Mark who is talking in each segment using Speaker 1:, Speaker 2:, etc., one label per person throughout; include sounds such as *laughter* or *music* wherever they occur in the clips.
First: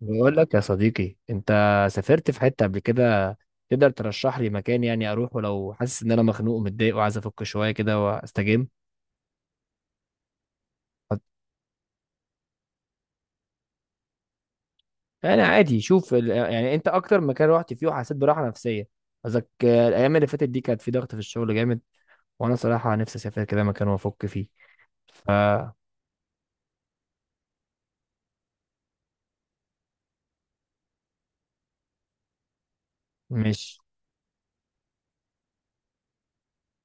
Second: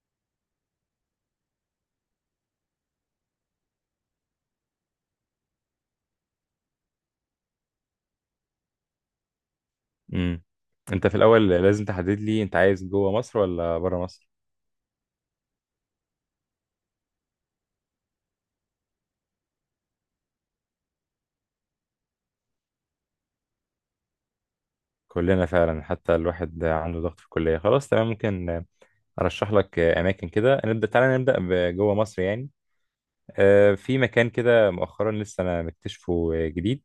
Speaker 1: بقول لك يا صديقي، انت سافرت في حتة قبل كده؟ تقدر ترشح لي مكان يعني اروح ولو حاسس ان انا مخنوق ومتضايق وعايز افك شوية كده واستجم؟
Speaker 2: امم انت في الاول لازم تحدد لي انت عايز جوه مصر ولا بره مصر؟
Speaker 1: انا عادي، شوف يعني انت اكتر مكان رحت فيه وحسيت براحة نفسية؟ قصدك. الايام اللي فاتت دي كانت في ضغط في الشغل جامد، وانا صراحة نفسي اسافر كده مكان وافك فيه.
Speaker 2: كلنا
Speaker 1: فمش.
Speaker 2: فعلا، حتى الواحد عنده ضغط في الكليه، خلاص تمام، ممكن ارشح لك اماكن كده. نبدا، تعالى نبدا بجوه مصر يعني. في مكان كده مؤخرا لسه انا مكتشفه جديد،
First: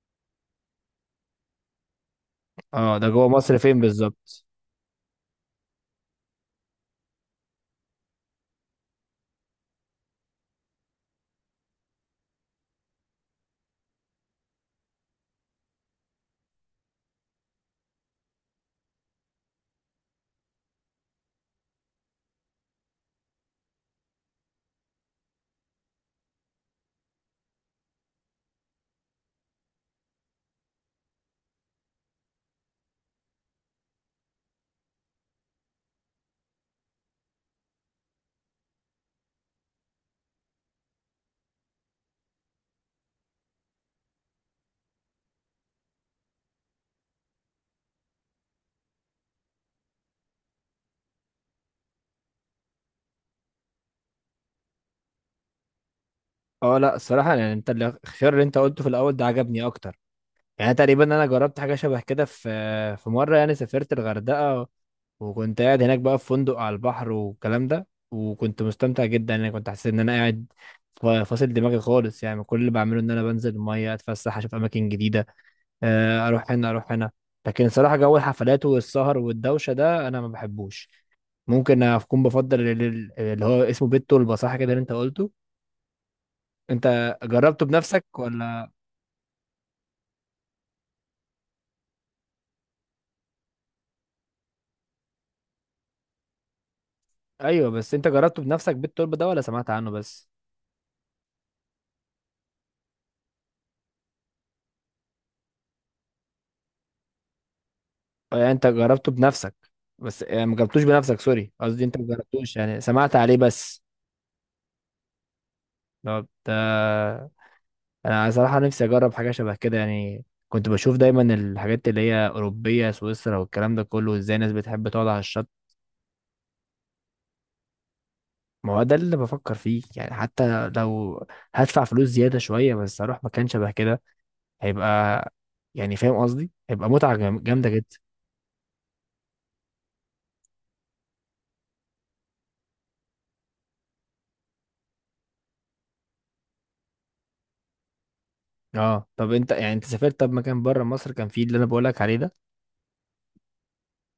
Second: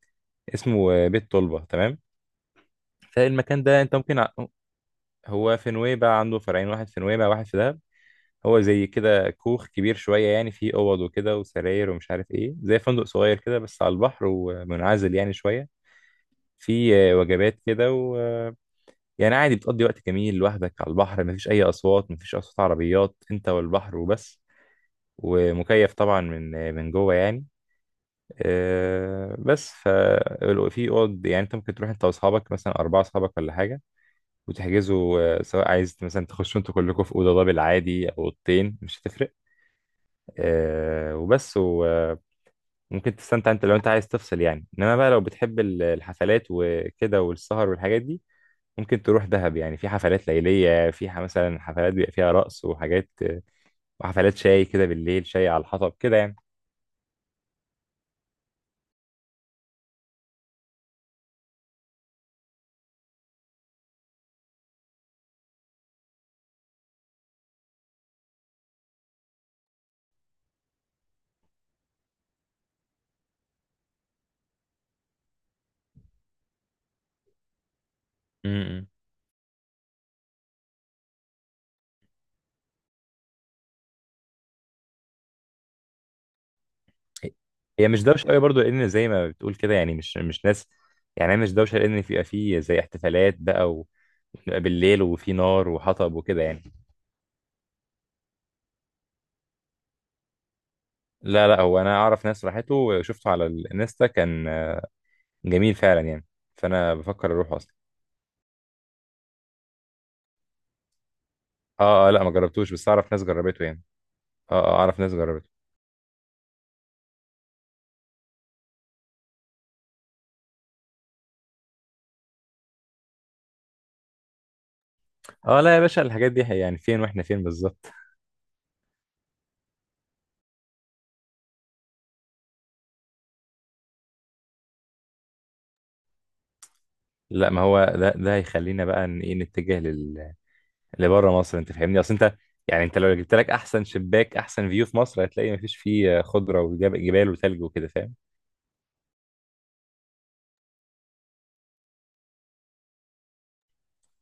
Speaker 2: اسمه بيت طلبه، تمام.
Speaker 1: اه، ده جوه مصر
Speaker 2: فالمكان
Speaker 1: فين
Speaker 2: ده انت ممكن
Speaker 1: بالظبط؟
Speaker 2: هو في نويبع، عنده فرعين، واحد في نويبع واحد في دهب. هو زي كده كوخ كبير شويه يعني، فيه اوض وكده وسراير ومش عارف ايه، زي فندق صغير كده بس على البحر، ومنعزل يعني شويه. في وجبات كده و يعني عادي، بتقضي وقت جميل لوحدك على البحر، مفيش أي أصوات، مفيش أصوات عربيات، أنت والبحر وبس. ومكيف طبعا من من جوه يعني. آه، بس ف في اوض يعني، انت ممكن تروح انت واصحابك مثلا، اربعه اصحابك ولا حاجه، وتحجزوا سواء عايز مثلا تخشوا انتوا كلكم في اوضه دبل عادي او اوضتين، مش هتفرق. آه، وبس و آه، ممكن تستمتع انت لو انت عايز تفصل يعني. انما بقى لو بتحب الحفلات وكده والسهر والحاجات دي، ممكن تروح دهب يعني، في حفلات ليلية، في مثلا حفلات بيبقى فيها رقص وحاجات، وحفلات شاي كده بالليل، شاي على الحطب كده يعني.
Speaker 1: اه لا، الصراحة يعني انت الخيار اللي انت قلته في الاول ده عجبني اكتر. يعني تقريبا انا جربت حاجة شبه كده في مرة، يعني سافرت الغردقة، وكنت قاعد هناك بقى في فندق على البحر والكلام ده، وكنت مستمتع جدا. انا كنت حاسس ان انا قاعد فاصل دماغي خالص. يعني كل اللي بعمله ان انا بنزل الميه، اتفسح، اشوف اماكن جديده، اروح هنا اروح هنا. لكن صراحه جو الحفلات
Speaker 2: امم
Speaker 1: والسهر والدوشه ده انا ما بحبوش. ممكن اكون بفضل اللي هو اسمه بيت طلبه، صح كده اللي انت قلته؟ انت جربته
Speaker 2: هي مش
Speaker 1: بنفسك
Speaker 2: دوشة قوي برضو،
Speaker 1: ولا؟
Speaker 2: لأن زي ما بتقول كده يعني، مش ناس يعني. هي مش دوشة، لأن بيبقى فيه زي احتفالات بقى وبتبقى بالليل وفي نار وحطب وكده يعني.
Speaker 1: ايوه، بس انت جربته بنفسك بيت طلبه ده ولا سمعت عنه بس؟
Speaker 2: لا، هو أنا أعرف ناس راحته، وشفته على الانستا، كان جميل فعلا يعني، فأنا بفكر أروح أصلا.
Speaker 1: يعني انت جربته بنفسك؟ بس يعني ما جربتوش بنفسك، سوري، قصدي انت ما
Speaker 2: آه لا، ما
Speaker 1: جربتوش،
Speaker 2: جربتوش،
Speaker 1: يعني
Speaker 2: بس أعرف
Speaker 1: سمعت
Speaker 2: ناس
Speaker 1: عليه
Speaker 2: جربته يعني.
Speaker 1: بس؟
Speaker 2: آه، أعرف ناس جربته.
Speaker 1: طب ده، انا صراحة نفسي اجرب حاجة شبه كده. يعني كنت بشوف دايما الحاجات اللي هي اوروبية، سويسرا والكلام ده كله، ازاي الناس بتحب تقعد على الشط.
Speaker 2: آه لا يا باشا، الحاجات دي يعني، فين وإحنا فين بالظبط؟
Speaker 1: ما هو ده اللي بفكر فيه، يعني حتى لو هدفع فلوس زيادة شوية بس اروح مكان شبه كده، هيبقى، يعني فاهم قصدي، هيبقى متعة
Speaker 2: لا، ما
Speaker 1: جامدة
Speaker 2: هو
Speaker 1: جدا.
Speaker 2: ده ده هيخلينا بقى ان ايه، لبره مصر، انت فاهمني، اصل انت، يعني انت لو جبت لك احسن شباك، احسن فيو في مصر، هتلاقي مفيش فيه خضره وجبال وثلج وكده، فاهم
Speaker 1: اه طب انت، يعني انت سافرت طب مكان بره مصر كان فيه اللي انا بقولك عليه ده؟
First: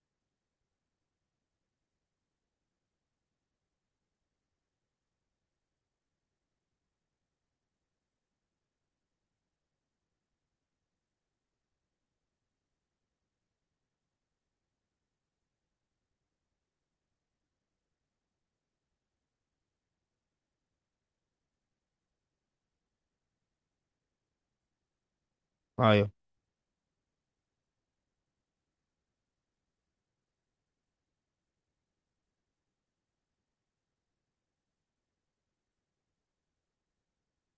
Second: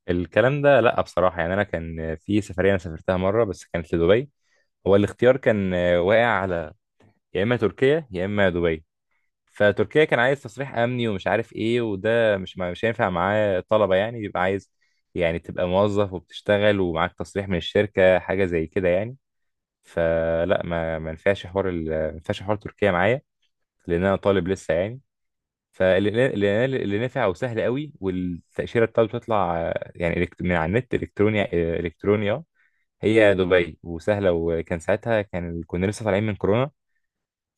Speaker 2: الكلام ده. لا بصراحه يعني، انا كان في سفريه انا سافرتها مره بس، كانت لدبي. هو الاختيار كان واقع على، يا اما تركيا يا اما دبي. فتركيا كان عايز تصريح امني ومش عارف ايه، وده مش هينفع معاه طلبه يعني، بيبقى عايز يعني تبقى موظف وبتشتغل ومعاك تصريح من الشركه، حاجه زي كده يعني. فلا، ما ينفعش حوار ما ينفعش حوار تركيا معايا، لان انا طالب لسه يعني.
Speaker 1: ايوه.
Speaker 2: فاللي اللي اللي نافع وسهل قوي، والتاشيره بتاعته بتطلع يعني من على النت الكترونيا، الكترونيا، هي دبي، وسهله. وكان ساعتها كان كنا لسه طالعين من كورونا،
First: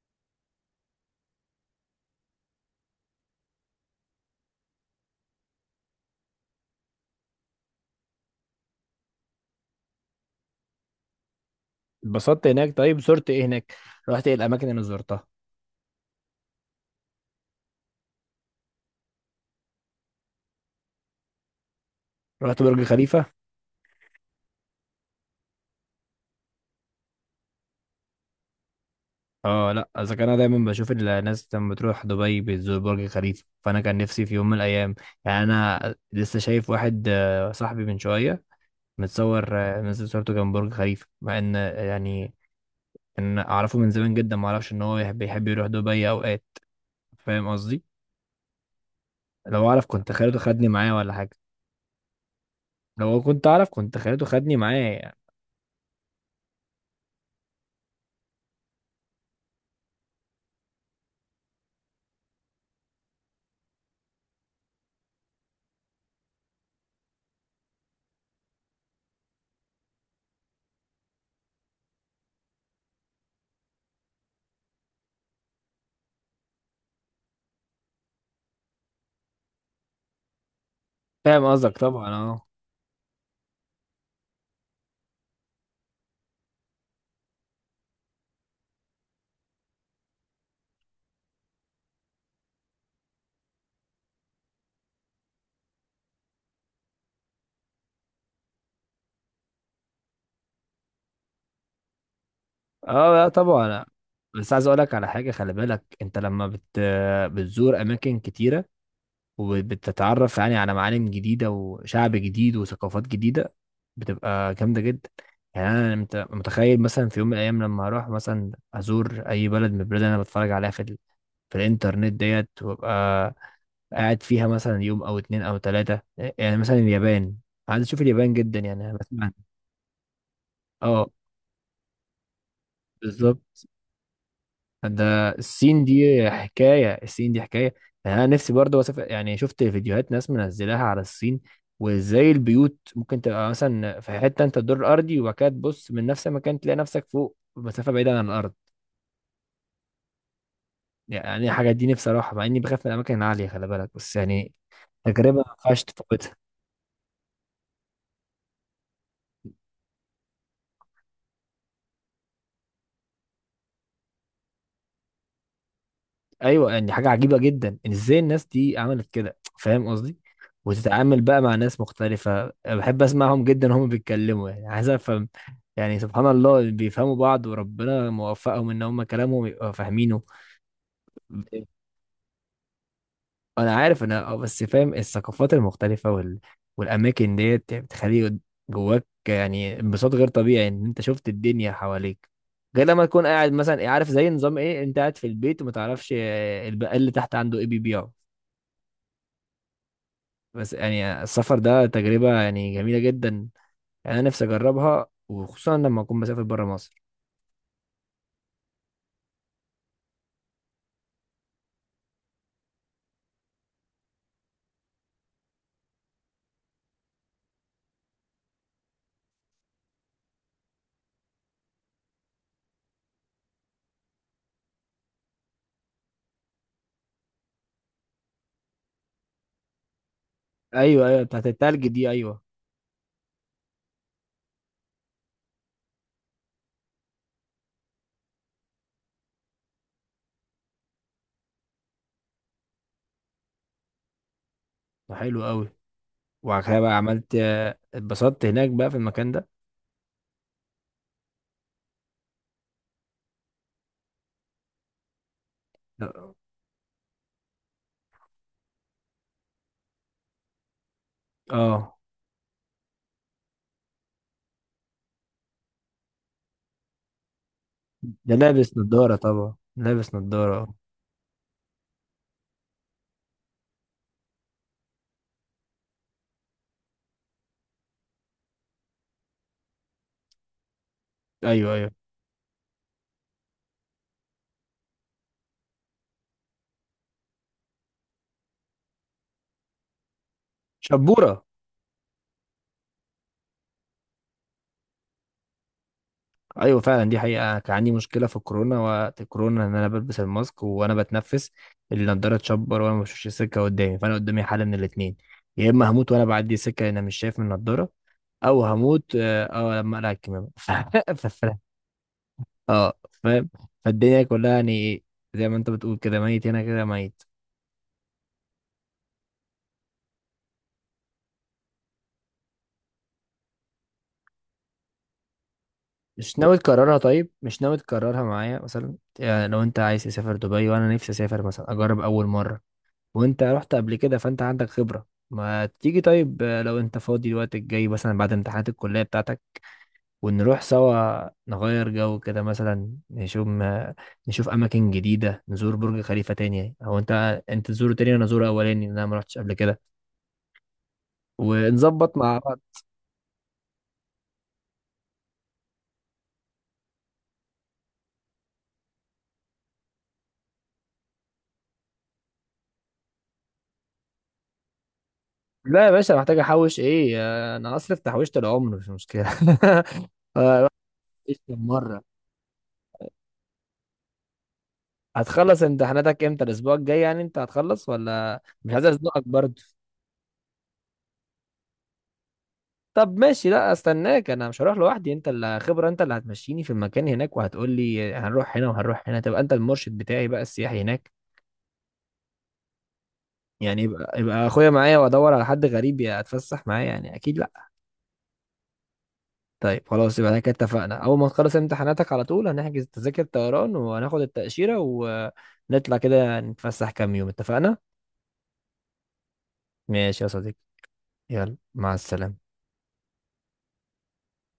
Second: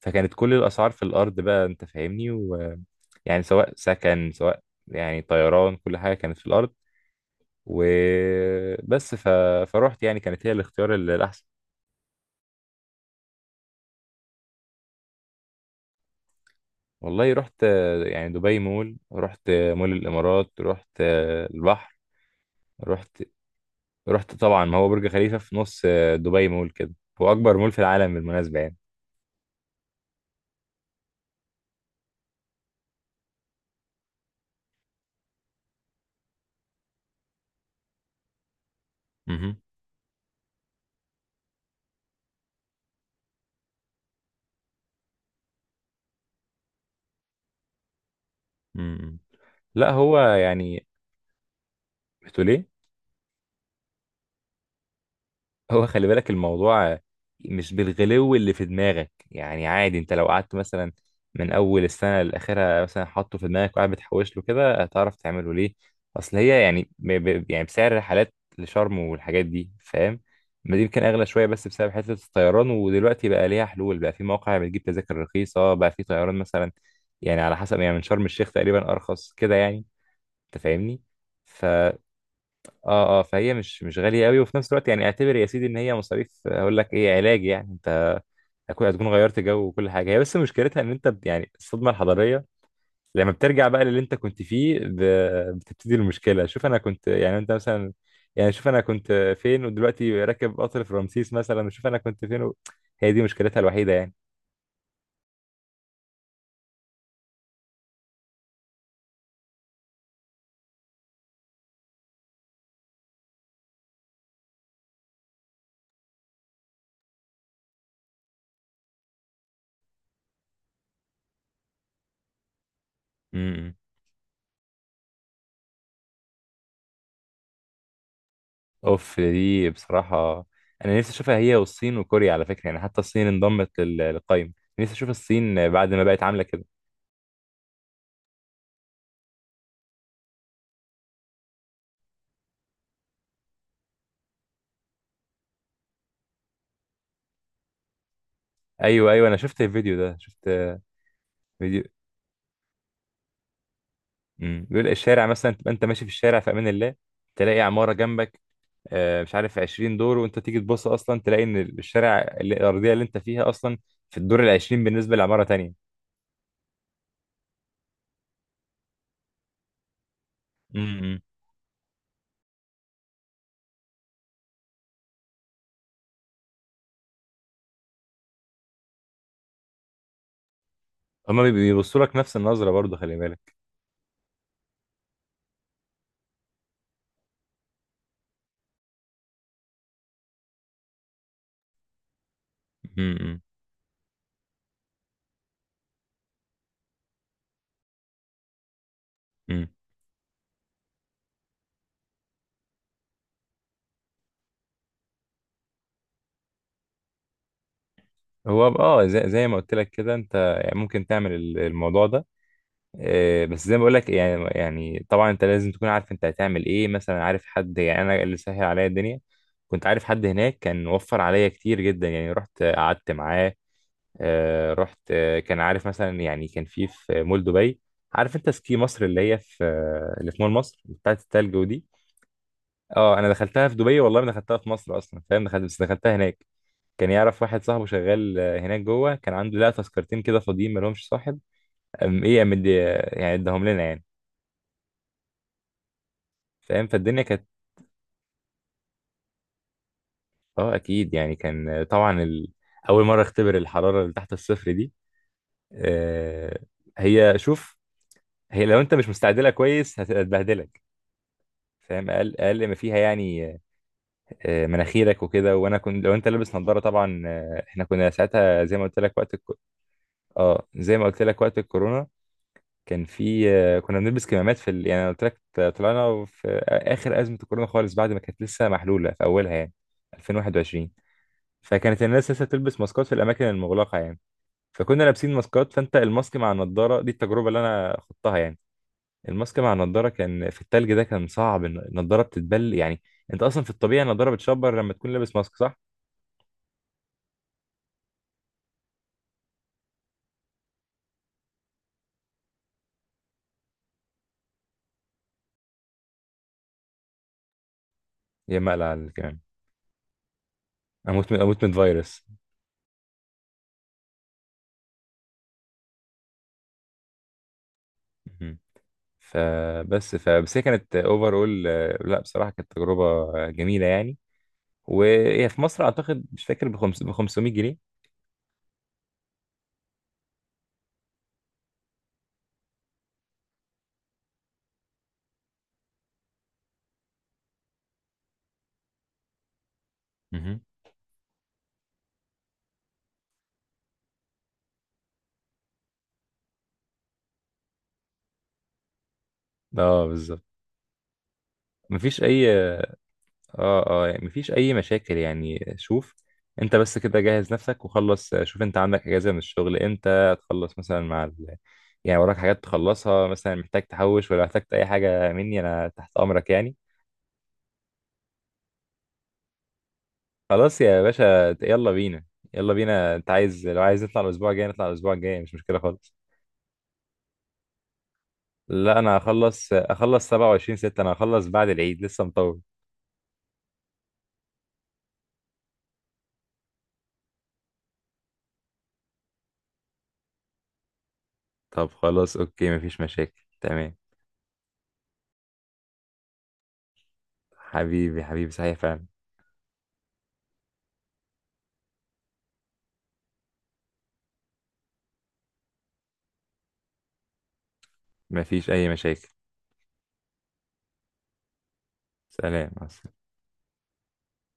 Speaker 2: فكانت كل الاسعار في الارض بقى، انت فاهمني، ويعني سواء سكن سواء يعني طيران، كل حاجه كانت في الارض. وبس ف... فروحت يعني، كانت هي الاختيار الاحسن.
Speaker 1: اتبسطت هناك؟ طيب زرت ايه هناك؟ رحت ايه الاماكن اللي زرتها؟
Speaker 2: والله رحت يعني دبي مول، رحت مول الامارات، رحت البحر.
Speaker 1: رحت برج
Speaker 2: رحت
Speaker 1: خليفة؟
Speaker 2: رحت طبعا، ما هو برج خليفه في نص دبي مول كده، هو اكبر مول في العالم بالمناسبه يعني.
Speaker 1: اه لا، اذا كان انا دايما بشوف الناس لما بتروح دبي بتزور برج خليفة، فانا كان نفسي في يوم من الايام. يعني انا لسه شايف واحد، صاحبي من شوية، متصور،
Speaker 2: مهم.
Speaker 1: منزل صورته جنب برج خليفة، مع ان، يعني ان اعرفه من زمان جدا ما اعرفش ان هو بيحب يروح دبي اوقات. فاهم قصدي؟
Speaker 2: مم.
Speaker 1: لو اعرف
Speaker 2: لا
Speaker 1: كنت
Speaker 2: هو
Speaker 1: خليته خدني
Speaker 2: يعني،
Speaker 1: معايا ولا حاجة.
Speaker 2: بتقول ايه؟
Speaker 1: لو كنت اعرف كنت خليته خدني معايا يعني.
Speaker 2: هو خلي بالك، الموضوع مش بالغلو اللي في دماغك يعني، عادي. انت لو قعدت مثلا من اول السنه لاخرها مثلا حاطه في دماغك وقاعد بتحوش له كده، هتعرف تعمله. ليه؟ اصل هي يعني يعني بسعر الرحلات لشرم والحاجات دي، فاهم، ما دي يمكن اغلى شويه بس بسبب حته الطيران، ودلوقتي بقى ليها حلول بقى، في مواقع بتجيب تذاكر رخيصه بقى في طيران مثلا، يعني على حسب يعني، من شرم الشيخ تقريبا ارخص كده يعني، انت فاهمني.
Speaker 1: فاهم
Speaker 2: ف
Speaker 1: قصدك طبعا، اه.
Speaker 2: اه اه فهي مش غاليه قوي، وفي نفس الوقت يعني اعتبر يا سيدي ان هي مصاريف، هقول لك ايه، علاج يعني. انت هتكون غيرت جو وكل حاجه. هي بس مشكلتها ان انت يعني الصدمه الحضاريه لما بترجع بقى للي انت كنت فيه، بتبتدي المشكله. شوف انا كنت يعني، انت مثلا، يعني شوف انا كنت فين ودلوقتي راكب قطر في رمسيس مثلا، وشوف انا كنت فين هي
Speaker 1: اه
Speaker 2: دي
Speaker 1: لا
Speaker 2: مشكلتها
Speaker 1: طبعا.
Speaker 2: الوحيده يعني.
Speaker 1: بس عايز اقولك على حاجه، خلي بالك انت لما بتزور اماكن كتيره، وبتتعرف يعني على معالم جديده وشعب جديد وثقافات جديده، بتبقى جامده جدا. يعني انا متخيل مثلا في يوم من الايام لما اروح مثلا ازور اي بلد من البلاد اللي انا بتفرج عليها في في الانترنت ديت، وابقى
Speaker 2: امم.
Speaker 1: قاعد فيها مثلا يوم او 2 او 3. يعني مثلا اليابان، عايز اشوف اليابان جدا، يعني انا
Speaker 2: اوف
Speaker 1: بسمع.
Speaker 2: دي بصراحه، انا
Speaker 1: اه
Speaker 2: نفسي اشوفها هي والصين وكوريا على فكره يعني، حتى الصين
Speaker 1: بالظبط.
Speaker 2: انضمت للقايمه، نفسي اشوف
Speaker 1: ده
Speaker 2: الصين
Speaker 1: الصين
Speaker 2: بعد ما بقت
Speaker 1: دي
Speaker 2: عامله كده.
Speaker 1: حكاية، الصين دي حكاية. يعني أنا نفسي برضه أسافر، يعني شفت فيديوهات ناس منزلاها على الصين، وإزاي البيوت ممكن تبقى مثلا في حتة أنت الدور الأرضي وبعد كده تبص من نفس المكان تلاقي نفسك فوق مسافة بعيدة عن الأرض.
Speaker 2: ايوه، انا شفت الفيديو ده، شفت
Speaker 1: يعني الحاجات
Speaker 2: فيديو.
Speaker 1: دي نفسي أروحها، مع إني بخاف من الأماكن العالية، خلي بالك، بس يعني
Speaker 2: امم، بيقول الشارع
Speaker 1: تجربة ما
Speaker 2: مثلا، تبقى
Speaker 1: ينفعش
Speaker 2: انت ماشي في
Speaker 1: تفوتها.
Speaker 2: الشارع في امان الله، تلاقي عماره جنبك، مش عارف 20 دور، وانت تيجي تبص اصلا تلاقي ان الشارع الارضيه اللي انت فيها اصلا في الدور ال 20 بالنسبه لعماره تانية.
Speaker 1: ايوه، يعني حاجه عجيبه جدا إن ازاي الناس دي عملت كده، فاهم قصدي؟
Speaker 2: امم،
Speaker 1: وتتعامل بقى مع ناس مختلفه، بحب اسمعهم جدا هم بيتكلموا، يعني عايز افهم. يعني سبحان الله بيفهموا بعض وربنا موفقهم ان هم كلامهم يبقى فاهمينه.
Speaker 2: هما بيبصوا لك نفس النظره برضو، خلي بالك.
Speaker 1: انا عارف انا، بس فاهم الثقافات المختلفه والاماكن ديت يعني بتخلي جواك يعني انبساط غير طبيعي ان انت شفت الدنيا حواليك، غير لما
Speaker 2: امم.
Speaker 1: تكون
Speaker 2: إمم.
Speaker 1: قاعد مثلا، عارف زي نظام ايه، انت قاعد في البيت وما تعرفش البقال اللي تحت عنده ايه بيبيعه.
Speaker 2: إمم.
Speaker 1: بس يعني السفر ده تجربة يعني جميلة جدا. يعني أنا نفسي أجربها، وخصوصا لما أكون مسافر برا مصر.
Speaker 2: هو اه، زي، زي ما قلت لك كده، انت يعني ممكن تعمل الموضوع ده. بس زي ما بقول لك يعني، يعني طبعا انت لازم تكون عارف انت هتعمل ايه مثلا، عارف حد يعني. انا اللي سهل عليا الدنيا، كنت عارف حد هناك كان وفر عليا كتير جدا، يعني رحت قعدت معاه. رحت كان عارف مثلا، يعني كان في مول دبي، عارف انت سكي مصر، اللي هي في اللي في مول مصر
Speaker 1: أيوه
Speaker 2: بتاعت
Speaker 1: أيوه، بتاعت
Speaker 2: التلج ودي.
Speaker 1: التلج دي أيوه.
Speaker 2: اه، انا دخلتها في دبي، والله ما دخلتها في مصر اصلا، فاهم، دخلت بس دخلتها هناك. كان يعرف واحد صاحبه شغال هناك جوه، كان عنده لا تذكرتين كده فاضيين ما لهمش صاحب، أم ايه أم يعني اداهم لنا يعني.
Speaker 1: حلو أوي. وبعد كده
Speaker 2: فاهم،
Speaker 1: بقى
Speaker 2: فالدنيا
Speaker 1: عملت.
Speaker 2: كانت،
Speaker 1: اتبسطت هناك بقى في المكان ده؟
Speaker 2: اه اكيد يعني. كان طبعا اول مره اختبر الحراره اللي تحت الصفر دي. آه، هي شوف، هي لو انت مش مستعد لها كويس، هتبهدلك،
Speaker 1: اه.
Speaker 2: فاهم، اقل ما فيها يعني آه، مناخيرك وكده. وانا كنت، لو انت لابس نظاره طبعا، آه احنا كنا
Speaker 1: ده
Speaker 2: ساعتها زي
Speaker 1: لابس
Speaker 2: ما قلت لك
Speaker 1: نضارة
Speaker 2: وقت
Speaker 1: طبعا، لابس
Speaker 2: اه
Speaker 1: نضارة.
Speaker 2: زي ما قلت لك وقت الكورونا، كان في آه كنا بنلبس كمامات في يعني أنا قلت لك، طلعنا في اخر ازمه الكورونا خالص، بعد ما كانت لسه محلوله في اولها يعني، 2021.
Speaker 1: أيوه أيوه.
Speaker 2: فكانت الناس لسه بتلبس ماسكات في الاماكن المغلقه يعني، فكنا لابسين ماسكات. فانت الماسك مع النضاره دي، التجربه اللي انا خضتها يعني، الماسك مع النضاره كان في التلج ده، كان
Speaker 1: شبورة.
Speaker 2: صعب. النضاره بتتبل يعني، انت اصلا في الطبيعي النضاره بتشبر لما تكون لابس ماسك، صح؟
Speaker 1: أيوه فعلا، دي حقيقة. كان عندي مشكلة في الكورونا وقت الكورونا إن أنا بلبس الماسك وأنا بتنفس، النضارة تشبر وأنا ما بشوفش السكة قدامي، فأنا قدامي حل من الاتنين: يا إما هموت وأنا بعدي سكة أنا مش شايف من النضارة،
Speaker 2: يا
Speaker 1: او
Speaker 2: مقلق على
Speaker 1: هموت.
Speaker 2: الكلام،
Speaker 1: اه لما اقلع الكمامه *laughs* ف-
Speaker 2: اموت من،
Speaker 1: ف-
Speaker 2: اموت من فيروس.
Speaker 1: اه فاهم. فالدنيا كلها يعني ايه، زي ما انت بتقول كده، ميت هنا كده ميت.
Speaker 2: مهم. فبس هي كانت اوفر اول، لا بصراحه كانت تجربه جميله يعني. وهي في مصر اعتقد
Speaker 1: مش
Speaker 2: مش
Speaker 1: ناوي
Speaker 2: فاكر ب
Speaker 1: تكررها؟ طيب
Speaker 2: 500
Speaker 1: مش ناوي
Speaker 2: جنيه
Speaker 1: تكررها معايا مثلا؟ يعني لو انت عايز تسافر دبي وانا نفسي اسافر مثلا اجرب اول مره، وانت رحت قبل كده فانت عندك خبره. ما تيجي طيب؟ لو انت فاضي الوقت الجاي مثلا بعد امتحانات الكليه بتاعتك،
Speaker 2: مهم.
Speaker 1: ونروح سوا نغير جو كده، مثلا نشوف ما نشوف اماكن جديده، نزور برج خليفه تاني او انت تزوره تاني وانا ازوره اولاني لأن انا ما رحتش قبل كده،
Speaker 2: اه بالظبط.
Speaker 1: ونظبط
Speaker 2: مفيش
Speaker 1: مع
Speaker 2: اي،
Speaker 1: بعض.
Speaker 2: اه يعني مفيش اي مشاكل. يعني شوف، انت بس كده جهز نفسك وخلص. شوف انت عندك اجازه من الشغل امتى تخلص مثلا، مع يعني وراك حاجات تخلصها مثلا، محتاج تحوش، ولا احتجت اي حاجه مني
Speaker 1: لا
Speaker 2: انا
Speaker 1: يا باشا،
Speaker 2: تحت
Speaker 1: محتاج
Speaker 2: امرك يعني.
Speaker 1: احوش ايه؟ انا هصرف تحويشه العمر، مش مشكله.
Speaker 2: خلاص يا
Speaker 1: *laughs* ايش
Speaker 2: باشا،
Speaker 1: كم
Speaker 2: يلا
Speaker 1: مره.
Speaker 2: بينا. يلا بينا، انت عايز، لو عايز نطلع الاسبوع الجاي نطلع الاسبوع الجاي، مش
Speaker 1: هتخلص
Speaker 2: مشكله خالص.
Speaker 1: امتحاناتك امتى الاسبوع الجاي؟ يعني انت هتخلص ولا مش عايز
Speaker 2: لا انا
Speaker 1: ازنقك برضه؟
Speaker 2: هخلص، اخلص 27/6، انا هخلص بعد العيد، لسه مطول.
Speaker 1: طب ماشي، لا استناك، انا مش هروح لوحدي، انت اللي خبره، انت اللي هتمشيني في المكان هناك، وهتقول لي هنروح هنا وهنروح هنا، تبقى انت المرشد بتاعي بقى السياحي هناك.
Speaker 2: طب خلاص، اوكي، مفيش مشاكل،
Speaker 1: يعني
Speaker 2: تمام.
Speaker 1: يبقى اخويا معايا وادور على حد غريب يتفسح معايا يعني؟ اكيد لا.
Speaker 2: حبيبي، صحيح فعلا.
Speaker 1: طيب خلاص، يبقى احنا كده اتفقنا: اول ما تخلص امتحاناتك على طول هنحجز تذاكر طيران، وهناخد التأشيرة، ونطلع كده نتفسح كام يوم. اتفقنا.
Speaker 2: مفيش اي مشاكل.
Speaker 1: ماشي يا صديقي. يلا مع السلامة.
Speaker 2: سلام مع